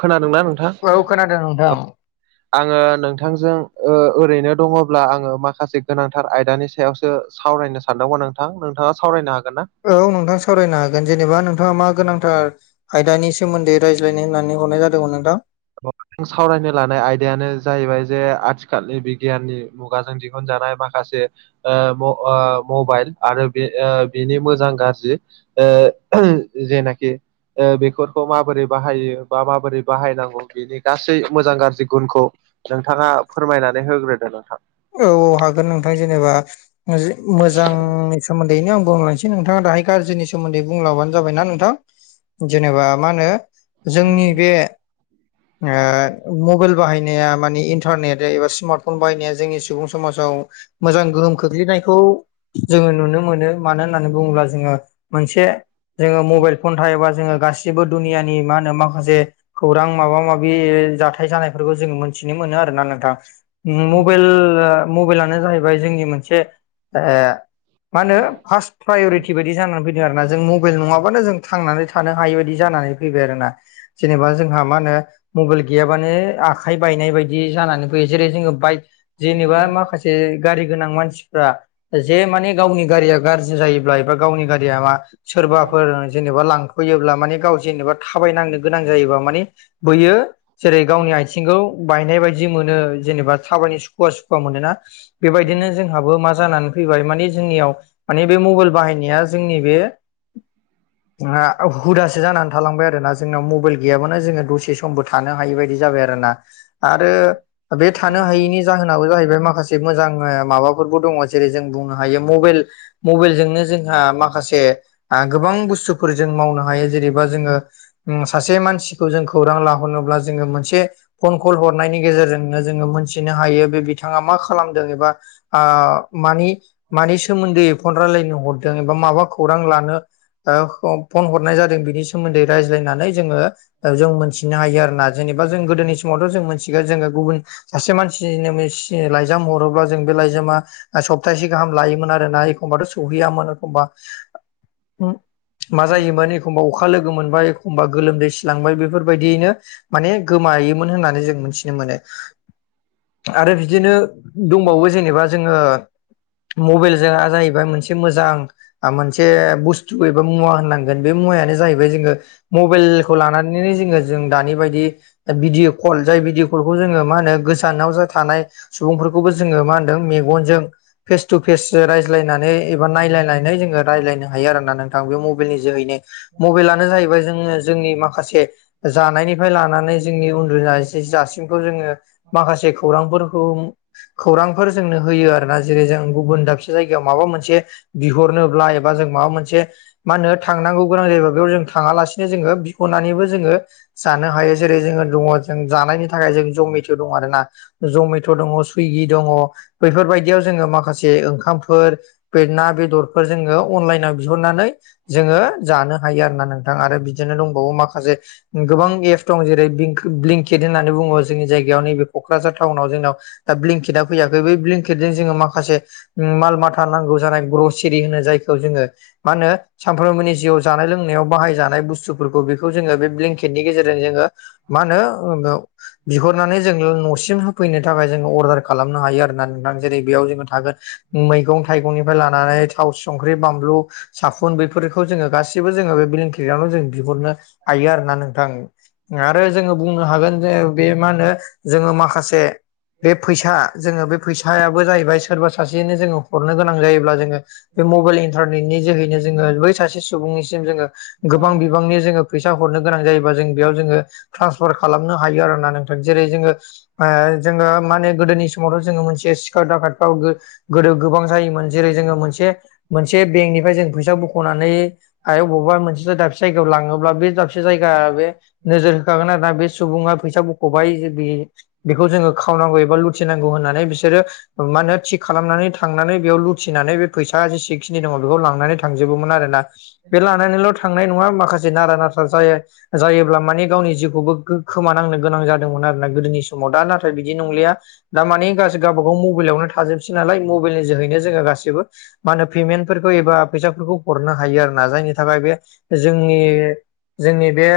खोनादोंना नोंथां औ खोनादों नोंथां। औ। आङो नोंथांजों ओ ओरैनो दङब्ला आङो माखासे गोनांथार आयदानि सायावसो सावरायनो सानदोंबा नोंथां नोंथाङा सावरायनो हागोन ना? औ नोंथां सावरायनो हागोन जेनेबा नोंथाङा मा गोनांथार आयदानि सोमोन्दै रायज्लायनो होननानै हरनाय जादोंमोन नोंथां। [unintelligible] सावरायनो लानाय आयदायानो जाहैबाय जे आथिखालनि बिगियाननि मुगाजों दिहुनजानाय माखासे ओ म ओ मबाइल आरो बे ओ बिनि मोजां गारजि ओ [unintelligible] जेनाखि ओ बेखरखौ माबोरै बाहायो बा माबोरै बाहायनांगौ बिनि गासै मोजां गाज्रि गुनखौ नोंथाङा फोरमायनानै होग्रोदो नोंथां। औ औ हागोन नोंथां जेनेबा मोज मोजांनि सोमोन्दैनो आं बुंलांसै नोंथाङा दाहाय गाज्रिनि सोमोन्दै बुंलांबानो जाबायना नोंथां जेनेबा मा होनो जोंनि बे ओ मबाइल बाहायनाया मानि इनट टारनेट एबा स्मार्टफन बाहायनाया जोंनि सुबुं समाजाव मोजां गोहोम खोख्लैनायखौ जोङो नुनो मोनो मानो होननानै बुङोब्ला जोङो मोनसे जोङो मबाइल फन थायबा जोङो गासिबो दुनियानि मा होनो माखासे खौरां माबा माबि जाथाय जानायफोरखौ जोङो मोनथिनो मोनो आरोना नोंथां। मबाइल मबाइलानो जाहैबाय जोंनि मोनसे [unintelligible] मा होनो फार्स्ट प्रायरिटि बायदि बिदि जाना फैदों आरो ना जों मबेल नङाबानो जों थांनानै थानो हायि बायदि जानानै फैबाय आरो ना जेनेबा जोंहा मा होनो मबेल गियाबानो आखाइ बायनाय बायदि जानानै फैयो जेरै जोङो बाइक जेनेबा माखासे ए गारि गोनां मानसिफ्रा जे माने गावनि गारिया गाज्रि जायोब्ला एबा गावनि गारिया मा सोरबाफोर जेनेबा लांफैयोब्ला माने गाव जेनेबा थाबायनांनो गोनां जायोबा मानि बैयो जेरै गावनि आइथिंखौ बायनाय बायदि मोनो जेनेबा थाबायनो स खुया सुखुया मोनोना बेबायदिनो जों हाबो मा जानानै फैबाय माने जोंनियाव माने बे मबाइल बाहायनाया जोंनि बे [inaudible] [unintelligible] हुदासो जानानै थालांबाय आरोना जोंनाव मबेल गैयाबानो जोङो दसे समबो थानो हायि बायदि जाबाय आरोना आरो बे थानो हायिनि जाहोनाबो जाहैबाय माखासे मोजां माबाफोरबो दङ जेरै जों बुंनो हायो मबेल मबेलजोंनो जोंहा माखासे आ गोबां बुस्थुफोर जों मावनो हायो जेनेबा जोङो उम सासे मानसिखौ जों खौरां लाहरनोब्ला जोङो मोनसे फन कल हरनायनि गेजेरजोंनो जोङो मोनथिनो हायो बे बिथाङा मा खालामदों एबा आ मानि मानि सोमोन्दै फन रायलायनो हरदों एबा माबा खौरां लानो ओ ह फन हरनाय जादों बिनि सोमोन्दै रायज्लायनानै जोङो ओ जों मोनथिनो हायो आरोना। जेनेबा जों गोदोनि समावथ' जों मिथिगोन जोङो गुबुन सासे मान [unintelligible] लाइजाम हरोब्ला जों बे लाइजामा सप्तासे गाहाम लायोमोन आरोना एख खमबाथ' सौहैयामोन एखमबा मा जायोमोन एखमबा अखा लोगो मोनबाय एखमबा गोलोमदै सिलांबाय बेफोरबायदियैनो माने गोमायोमोन होननानै जों मोनथिनो मोनो आरो बिदिनो दंबावो जेनेबा जोङो मबेलजोंआ जाहैबाय मोनसे मोजां आ मोनसे बुस्थु एबा मुवा होननांगोन बे मुवायानो जाहैबाय जोङो मबेल ख खौ लानानैनो जोङो जों दानि बायदि भिडिअ कल जाय भिडिअ कलखौ जोङो मा होनो गोस थानाव जो थानाय सुबुंफोरखौबो जोङो मा होनदों मेगनजों फेसथु फेस सो रायज जलायनानै एबा नायलायनानै जोङो रायलायनो हायो आरोना नोंथां बे मबेलनि जोहै नो मबेला नो जाहैबाय जोङो जोंनि माखासे जानायनिफ्राय लानानै जोंनि उन्दुनाय जे जासिमखौ जोङो माखासे खौरांफोरखौ खौरांफोर जोंनो होयो आरो ना। जेरै जों गुबुन दाबसे जायगायाव माबा मोनसे बिहरनोब्ला एबा जों माबा मोनसे मा होनो थांनांगौ गोनां जायोबा बेयाव जों थांङालासिनो जोंङो बिख'नानैबो जोंङो जानो हायो जेरै जोङो दङ' जों जानायनि थाखाय जों जमिद दं आरोना। जमेट' दङ' सुइगि दङ' बैफोरबायदियाव जोङो माखासे ओंखामफोर बे ना बेदरफोर जोङो अनलाइनाव बिहरनानै जोङो जानो हायो आरो ना नों थां। आरो बिदिनो दंबावो माखासे गोबां एपस दं जेरै बिंक ब्लिंकेट होननानै बुङो जोंनि जायगायाव नैबे क'क्राझार टाउनाव जोंनाव। दा ब्लिंकेटआ फैयाखै बै ब्लेंकेटजों जोंङो माखासे माल माथा नांगौ जानाय ब्रसेेरि होनो जायखौ जोंङो। मा होनो सानफ्रोमबोनि जिउआव जानाय लोंनायाव बाहाय जानाय बुस्थु फोरखौ बेखौ जोङो बे ब्लेंकेटनि गेजेरजों जोङो मा होनो ओ बिहरनानै जों न'सिम होफैनो थाखाय जोंङो अर्डार खालामनो हायो आरोना नोंथां। जेरै बेयाव जोङो थागोन मैगं थाइगंनिफ्राय लानानै थाव, संख्रि, बानलु साफुन बेफोरखौ जोङो गासिबो जोङो बे ब्लिंकिटयावनो जों बिहरनो हायो आरोना नोंथां आरो जोङो बुंनो हागोन जे मा होनो जोङो माखासे बे फैसा जोङो बे फैसायाबो जाहैबाय सोरबा सासे नो जोंङो हरनो गोनां जायोब्ला जोङो बे मबेइल इन न्टारनेटनि जोहैनो जोंङो बै सासे सुबुंनिसिम जोंङो गोबां बिबांनि जोङो फैसा हरनो गोनां जायोबा जों बेयाव जोङो ट्रान्सफार खालामनो ह हायो आरो ना नोंथां। जेरै जोङो ओ जोङो माने गोदोनि समावथ' जोङो मोनथि जे सिखाद दाखादफ्राव गो-गोदो गोबां जायोमोन। जेरै जोङो मोनसे मोनसे बेंकनिफाय जों फैसा बख'नानै हायाव बबेबा मोनसे दाबसे जायगायाव लाङोब्ला बे दाबसे जायगाया बे नोजोर होखागोन आरो ना बे सुबुङा फैसा बख'बाय जुदि बेखौ जोङो खावनांगौ एबा लुथिनांगौ होननानै बिसोरो मा होनो थिग खालामनानै थांनानै बेयाव लुथिनानै बे फैसा जेसेखिनि दङ' बेखौ लांनानै थ थांजोबोमोन आरोना। बे लानानैल' थांनाय नङा माखासे नारा नाथा जायो। जायोब्ला माने गावनि जिउखौबो गो खोमानांनो गोनां जा दोंमोन आरोना गोदोनि समाव। दा नाथाय बिदि नंलिया दा मानि गास गाबागाव मबेइलावनो थाजोबसै नालाय मबेइलनि जोहैनो जोङो गासिबो मा होनो पेमेन्टफोरखौ एबा फैसाफोरखौ हरनो हायो आरो ना जायनि थाखाय बे जोंनि जोंनि बे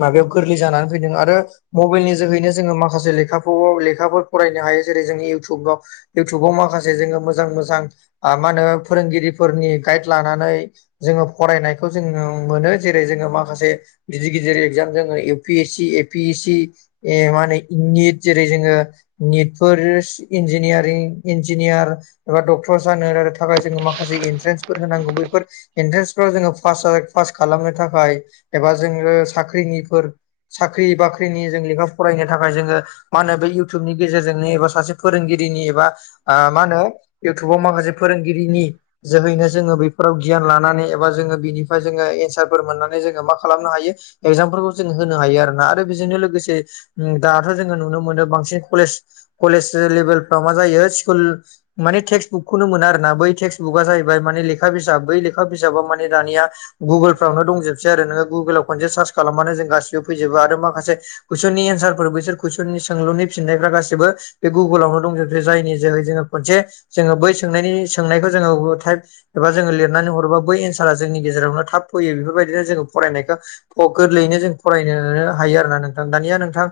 माबायाव गोरलै जानानै फैदों। आरो मबेइलनि जोहैनो जोंङो माखासे लेखाखौ लेखाफोर फरायनो हायो। जेरै जों इयउटुबाव इउटुबाव माखासे जोङो मोजां मोजां आ मा होनो फोरोंगिरिफोरनि गाइड लानानै जोङो फरायनाय खौ जोङो मोनो जेरै जोङो माखासे गिदिर गिदिर एगजाम जोङो U P S C A P S C ए मा होनो निट जेरै जोङो निटफोर इन्जिनियारिं, इन्जिनियार एबा डक्टर जानो [unintelligible] थाखाय जोङो माखासे एन्ट्रेन्सफोर होनांगौ बैफोर एन्ट्रेन्सफोराव जोंङो पासा पास खालामनो थाखाय एबा जोङो साख्रिनिफोर साख्रि बाख्रिनि जों लेखा फरायनो थाखाय जोङो मा होनो बै इउटुबनि गेजेरजोंनो एबा सासे फोरोंगिरिनि एबा आ मा होनो इउटुबाव माखासे फोरोंगिरिनि जोहैनो जोङो बेफोराव गियान लानानै एबा जोङो बिनिफ्राय जोङो एन्सारफोर मोननानै जोङो मा खालामनो हायो एक्जामफोरखौ जों होनो हायो आरो ना। आरो बेजोंनो लोगोसे ओम दाथ' जोङो नुनो मोनो बांसिन कलेज कलेज लेभेल फ्राव मा जायो स्कुल माने टेक्सट बुकखौनो मोना आरो ना बै टेक्स्ट बुकआ जाहैबाय माने लेखा बिजाब बै लेखा बिजाबा माने दानिया गुगोलफ्रावनो दंजोबसै आरो नोङो गुगोलाव खनसे सार्च खालामबानो जों गासिबो फैजोबो आरो माखासे कुइसननि एन्सारफोर बैसोर कुइसननि सोंलुनि फिननायफ्रा गासिबो बे गुगोलावनो दंजोबो। जायनि जोहै जोंङो खनसे जोंङो बै सोंनायनि सोंनायखौ जोंङो टाइप एबा जोंङो लिरनानै हरोबा बै एन्सारा जोंनि गेजेरावनो थाब फैयो। बेफोरबायदिनो जोंङो फरायनायखौ ख गोरलैयैनो जों फरायनोनो हायो आरोना नोंथां दानिया नोंथां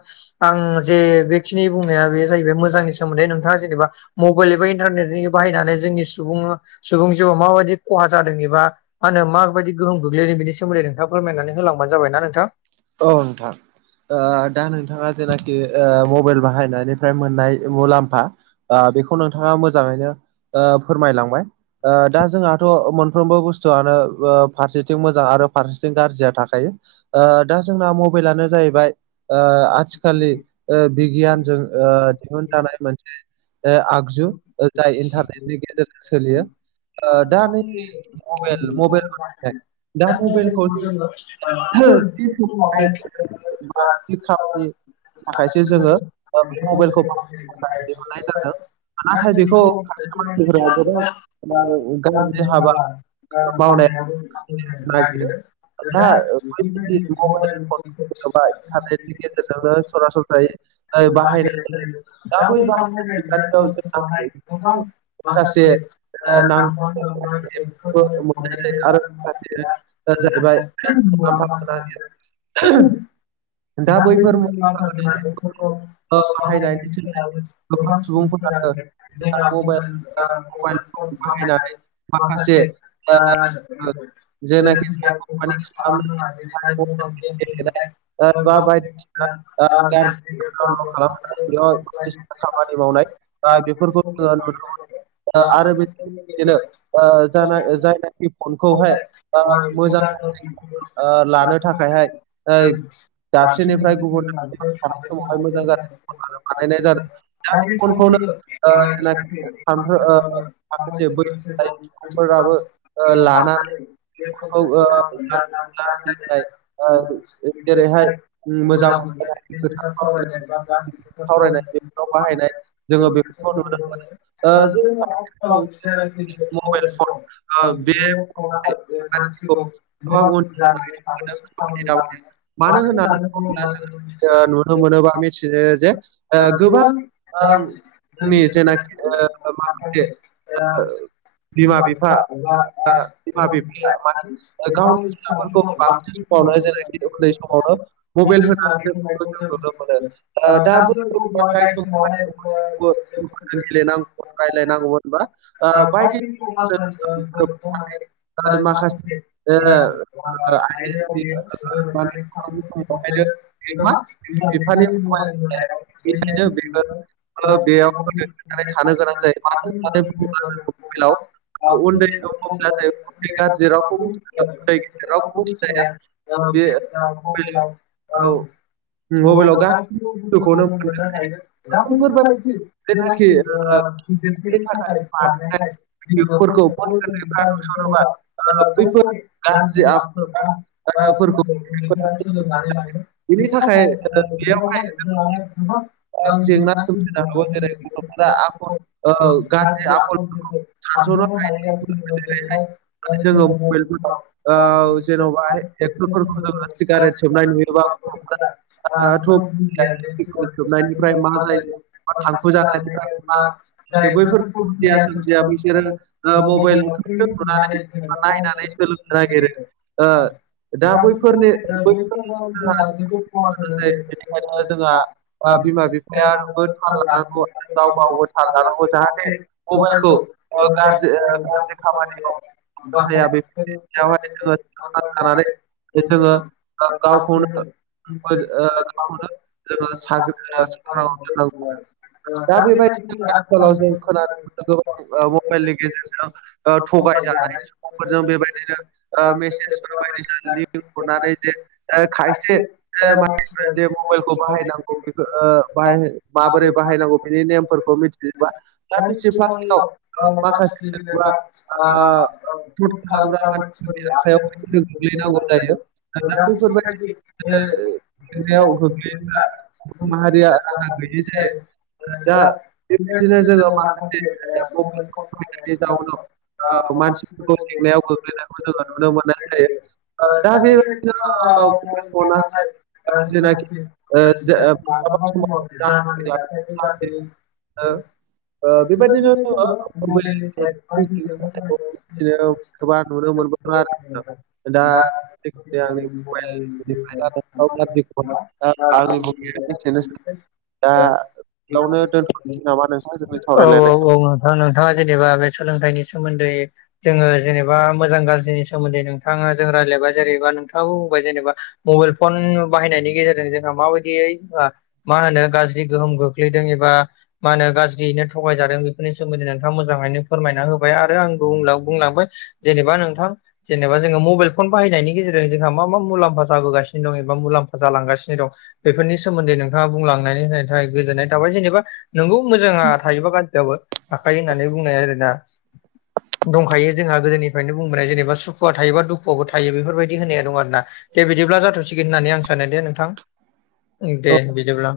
आं जे बे सिनि बुंनाया बे जाहैबाय मोजांनि सोमोनदै नोंथाङा जेनेबा मबाइल एबा इन्टारनेटनि बाहायनानै जोंनि सुबुं सुबुं जिउआव माबायदि खहा जांदों एबा मा होनो माबायदि गोहोम गोग्लैदों बिनि सोमोन्दै नोंथाङा फोरमायनानै होलांबानो जाबाय ना नोंथां। औ नोंथां। ओ दा नोंथाङा जेनाखि मबाइल बाहायनानै फ्राय मोननाय मुलाम्फा ओ बेखौ नोंथांङा मोजांङैनो ओ फोरमायलांबाय। ओ दा जोंहाथ' मोनफ्रोमबो बुस्थुआनो ओ फारसेथिं मोजां आरो फारसेथिं गाज्रिया थाखायो। ओ दा जोंना मबाइलानो जाहैबाय ओ आथिखलि ओ बिगियानजों ओ दिहुनजानाय मोनसे ओ आगजु। ओ जाय इन्टारनेटनि गेजेरजों सोलियो। ओ दा नै मबाइल मबाइल दा मबाइलखौ [unintelligible] जों थि समावहाय बा थि खामानि [unintelligible] [unintelligible] थाखायसो जोङो ओ बे मबाइलखौ बाहायनो दिहुननाय जादों नाथाय बेखौ मानसिफोरा गोबां माने दा गाज्रि दिनैथ' हाबा [unintelligible] दा मावनायाबो बिथांमोनखौ नायगिरो। नोंथाङा ओ इन्टारनेटनि [unintelligible] गेजेरजोंनो सरासनस्रायै [unintelligible] ओ बाहायनाय माखासे दा बै बाहायनाय बिखान्थियाव जोंहा ओ [unintelligible] माखासे ओ माखासेै नांगौ मोननाय जायो बेफोरबायदिनो आरो माखासे माखासेया ओ जाहैबाय ओ मुलाम्फा [inaudible] बिथांनि दा नामफोरखौ बैफोर मुलाम्फा नायनानै सनफोरखौ गोनां बाहायनायनि सोलायै बाह गोबां सुबुंफोरानो गोबां मबाइल मबाइल फन [unintelligible] बाहायनानै माखासे ओ ओ जि जेनाखि जाया सायख'नानै कमफानि खालामनानै खालामनो सायख' मानि खालामनो हायो। गेलेनाय लाजिबांसिन ओ बा [unintelligible] बायदिसिना ओ गाज्रि गारजि डाउनलड खालामनानै बेयाव बायदिसिना खामानि मावनाय बा बेफोरखौ जोंङो नुनो मोनो। ओ आरो बे बेनो ओ जा जायनाखि फनखौहाय ओ जोंना थ' ओ लानो थाखायहाय ओइ [unintelligible] दाबसेनिफ्राय गासिनिफ्राय गुबुन बियो दाबसेयाव लाजोबबाय। थानाय फाय समावहाय जोंहा मोजां गाज्रि बानायनाय जेरैहाय जादों दा बे सम फनखौनो फैगोन ओ जेनाखि सानफ्रो ओ माखासे बै जाय सुबुंफोराबो ओ लानानै बेखौ ओ लानानै लोंनाय ओ जेरैहाय उम मोजां मोनलायनाय गोथार [unintelligible] [unintelligible] सावरायनाय सावरायनो बा गासैखौबो सावरायनाय सावरायनानै बेफोराव बेखौ बाहायनाय बाहायनो जोङो बेफोरखौ नुनो मोनो। ओ दा जों जोंहाना ओन्सोलाव जायनाखि गिदिर मबाइल मावनानै फन दं। ओ ओग बे ज फराफारिफोर मानसिखौ देरनांसिगौ गोबां जानानै थाबोजेन थाउननि मानो होननानै दामानो बुङोब्ला जोङो ओ [unintelligible] नुनो मोनोबा मिथियो जे ओ गोबांनि ओ नि जेनाखि ओ माखासे [unintelligible] बिमा बिफा बिमा-बिफा एबा ओ [unintelligible] बिमा बिफाया माने गावनि फिसाफोरखौ बांसिन समावनो जेनाखि उन्दै समावनो मबाइल होनानै दोननायखौ जों [unintelligible] [unintelligible] नुनो मोनो बा ओ दा बै गथ'आ जाय समावहाय गेलेनांगौमोन रायलायनांगौमोन बा ओ बायदि बिथिङाव [unintelligible] फ्राम मा मोस्लिथ माखासे इयो ओ गोबाङा आयदायाव आइडेन्टि बियो गोसो माने गोरोबनानै थानोबो समावहायनो बियो मा बिमा बिफानि [unintelligible] [unintelligible] मबाइल बिनिखायनो [unintelligible] बे ओ बेयाव गोदोसोनानै थानो गोनां जायो मानो होननानै बुङोब्ला जों मबाइलाव उन्दै दङब्ला जों उन्दै गाज्रि रावखौबो सिनाया उन्दै गेदेर रावखौबो सिनाया सोलाया बे ओ मबाइलाव मबाइलाव मबाइलाव गासिबो गासैखौनो बुस्थखौनो मोनदों मोननो हायो दा बैफोरबायदि बैफोरबादि जेनाखि बेनि थाखाय बानायनाय बेफोरखौ बै उन्दैफ्रा नुसनोबा ओ [unintelligible] ओ बैफोर गाज्रि होमबाना आखलफोरखौ बयबो [unintelligible] बिनि थाखाय ओ बेयावहाय बेयावहाय जोंहाय जेंना सोमजिनो हागौ गोबां जेरै गथ'फोरा [unintelligible] औ आखल ओ दा गाज्रि बे आखलफोरखौ सानसनो हायैयाव [unintelligible] हायै जोङो मबाइलफोराव ओ जेन'बा एक्टरफोरखौ जोङो सिगारेट सोबनाय नुयोबा गथ'फोराथ' सोबनायनिफ्राय मा जायो बा थांखु जानायनिफ्राय मा [unintelligible] [unintelligible] [unintelligible] [unintelligible] जायो बैफोर खुदिया सोमजिया बिसोरो ओ मबाइलखौनो नुनानै बा नायनानै सोलोंनो नागिरो ओ दा बैफोरनि बे बैफोर समाव जोंहा जायो जेटु बेनिखायनो जोंहा [unintelligible] ओ बिमा बिफायाबो थाल [unintelligible] लानांगौ आरो गाव गावबो थाल लानांगौ जाहाथे मबाइलखौ मबाइलखौ ओ गाज्रि ओ गासिबो गाज्रि खामानियाव बाहाया बे बाहाया बेयावहाय जोङो सानना लानानै [unintelligible] जोङो ओ गावखौनो [unintelligible] ओ गावखौनो जेनबा साख्रि [unintelligible] दा बेबायदिनो आथिखालाव जों खोनानो मोनदों मबाइलनि गेजेरजों ओ थगायजानाय सुबुंफोरजों बेबायदि। बिदिनो ओ मेसेज बायदिसिना लिंक हरनानै जे खायसे मानसि जे मबाइलखौ बाहायनांगौ बे ओ माबोरै बाहायनांगौ बेनि नेमफोरखौ मिथि दा बेसे [unintelligible] माखासे जेनेबा [unintelligible] [unintelligible] गोग्लैनांगौ जायो दा बैफोरबायदि जोङो जेंनायाव गोग्लैयोब्ला माहारिया राहा गैयै जायो। दा बेबायदिनो जोङो माखासे [unintelligible] जाउनाव ओ मानसिफोरखौ जेंनायाव गो गोग्लैनायखौ जोङो नुनो मोननाय जायो दा बेबायदिनो [unintelligible] जेनाखि ओ [unintelligible] हो? ओ बेबायदिनो जोङो मबाइल [unintelligible] गोबां नुनो मोनदों आरो दा जायखिया बे मबाइलनिफ्राय जादों [unintelligible] औ औ औ। नामा नोंथां जोंनि सावरायलायनाय [unintelligible] नोंथाङा जेनेबा बे सोलोंथाइनि सोमोन्दै जोङो जेनेबा मोजां गाज्रिनि सोमोन्दै नोंथाङा जों रायज्लायबाय जेरैबा नोंथाङाबो बुंबाय जेनेबा मबाइल फन बाहायनायनि गेजेरजों जोंहा माबायदियै मा होनो गाज्रि गोहोम गो गोलैदों एबा मा होनो गाज्रियैनो थ गाय जादों बेफोरनि सोमोन्दै नोंथाङा मोजाङैनो फोरमायना होबाय आरो आंबो उनाव बुंलांबाय जेनेबा नोंथां जेनेबा जोङो मबाइल फन बाहायनायनि गेजेरजों जोंहा मा मा मुलाम्फा जाबोगासिनो दं एबा मुलाम्फा जालांगासिनो दं बेफोरनि सोमोन्दै नोंथाङा बुंलांनानै होनो थाखाय गोजोननाय थाबाय जेनेबा नोंगौ मोजाङा थायोबा गाज्रियाबो थाखायो होननानै बुंनाय आरोना। दंखायो जोंहा गोदोनिफ्रायनो। जेबा सुखुवा थायोबा दुखुवाबो थायो बेफोरबायदि होननाय दं आरोना दे बिदिब्ला जाथ' बे आं साननाय दे नोंथां दे बिदिब्ला।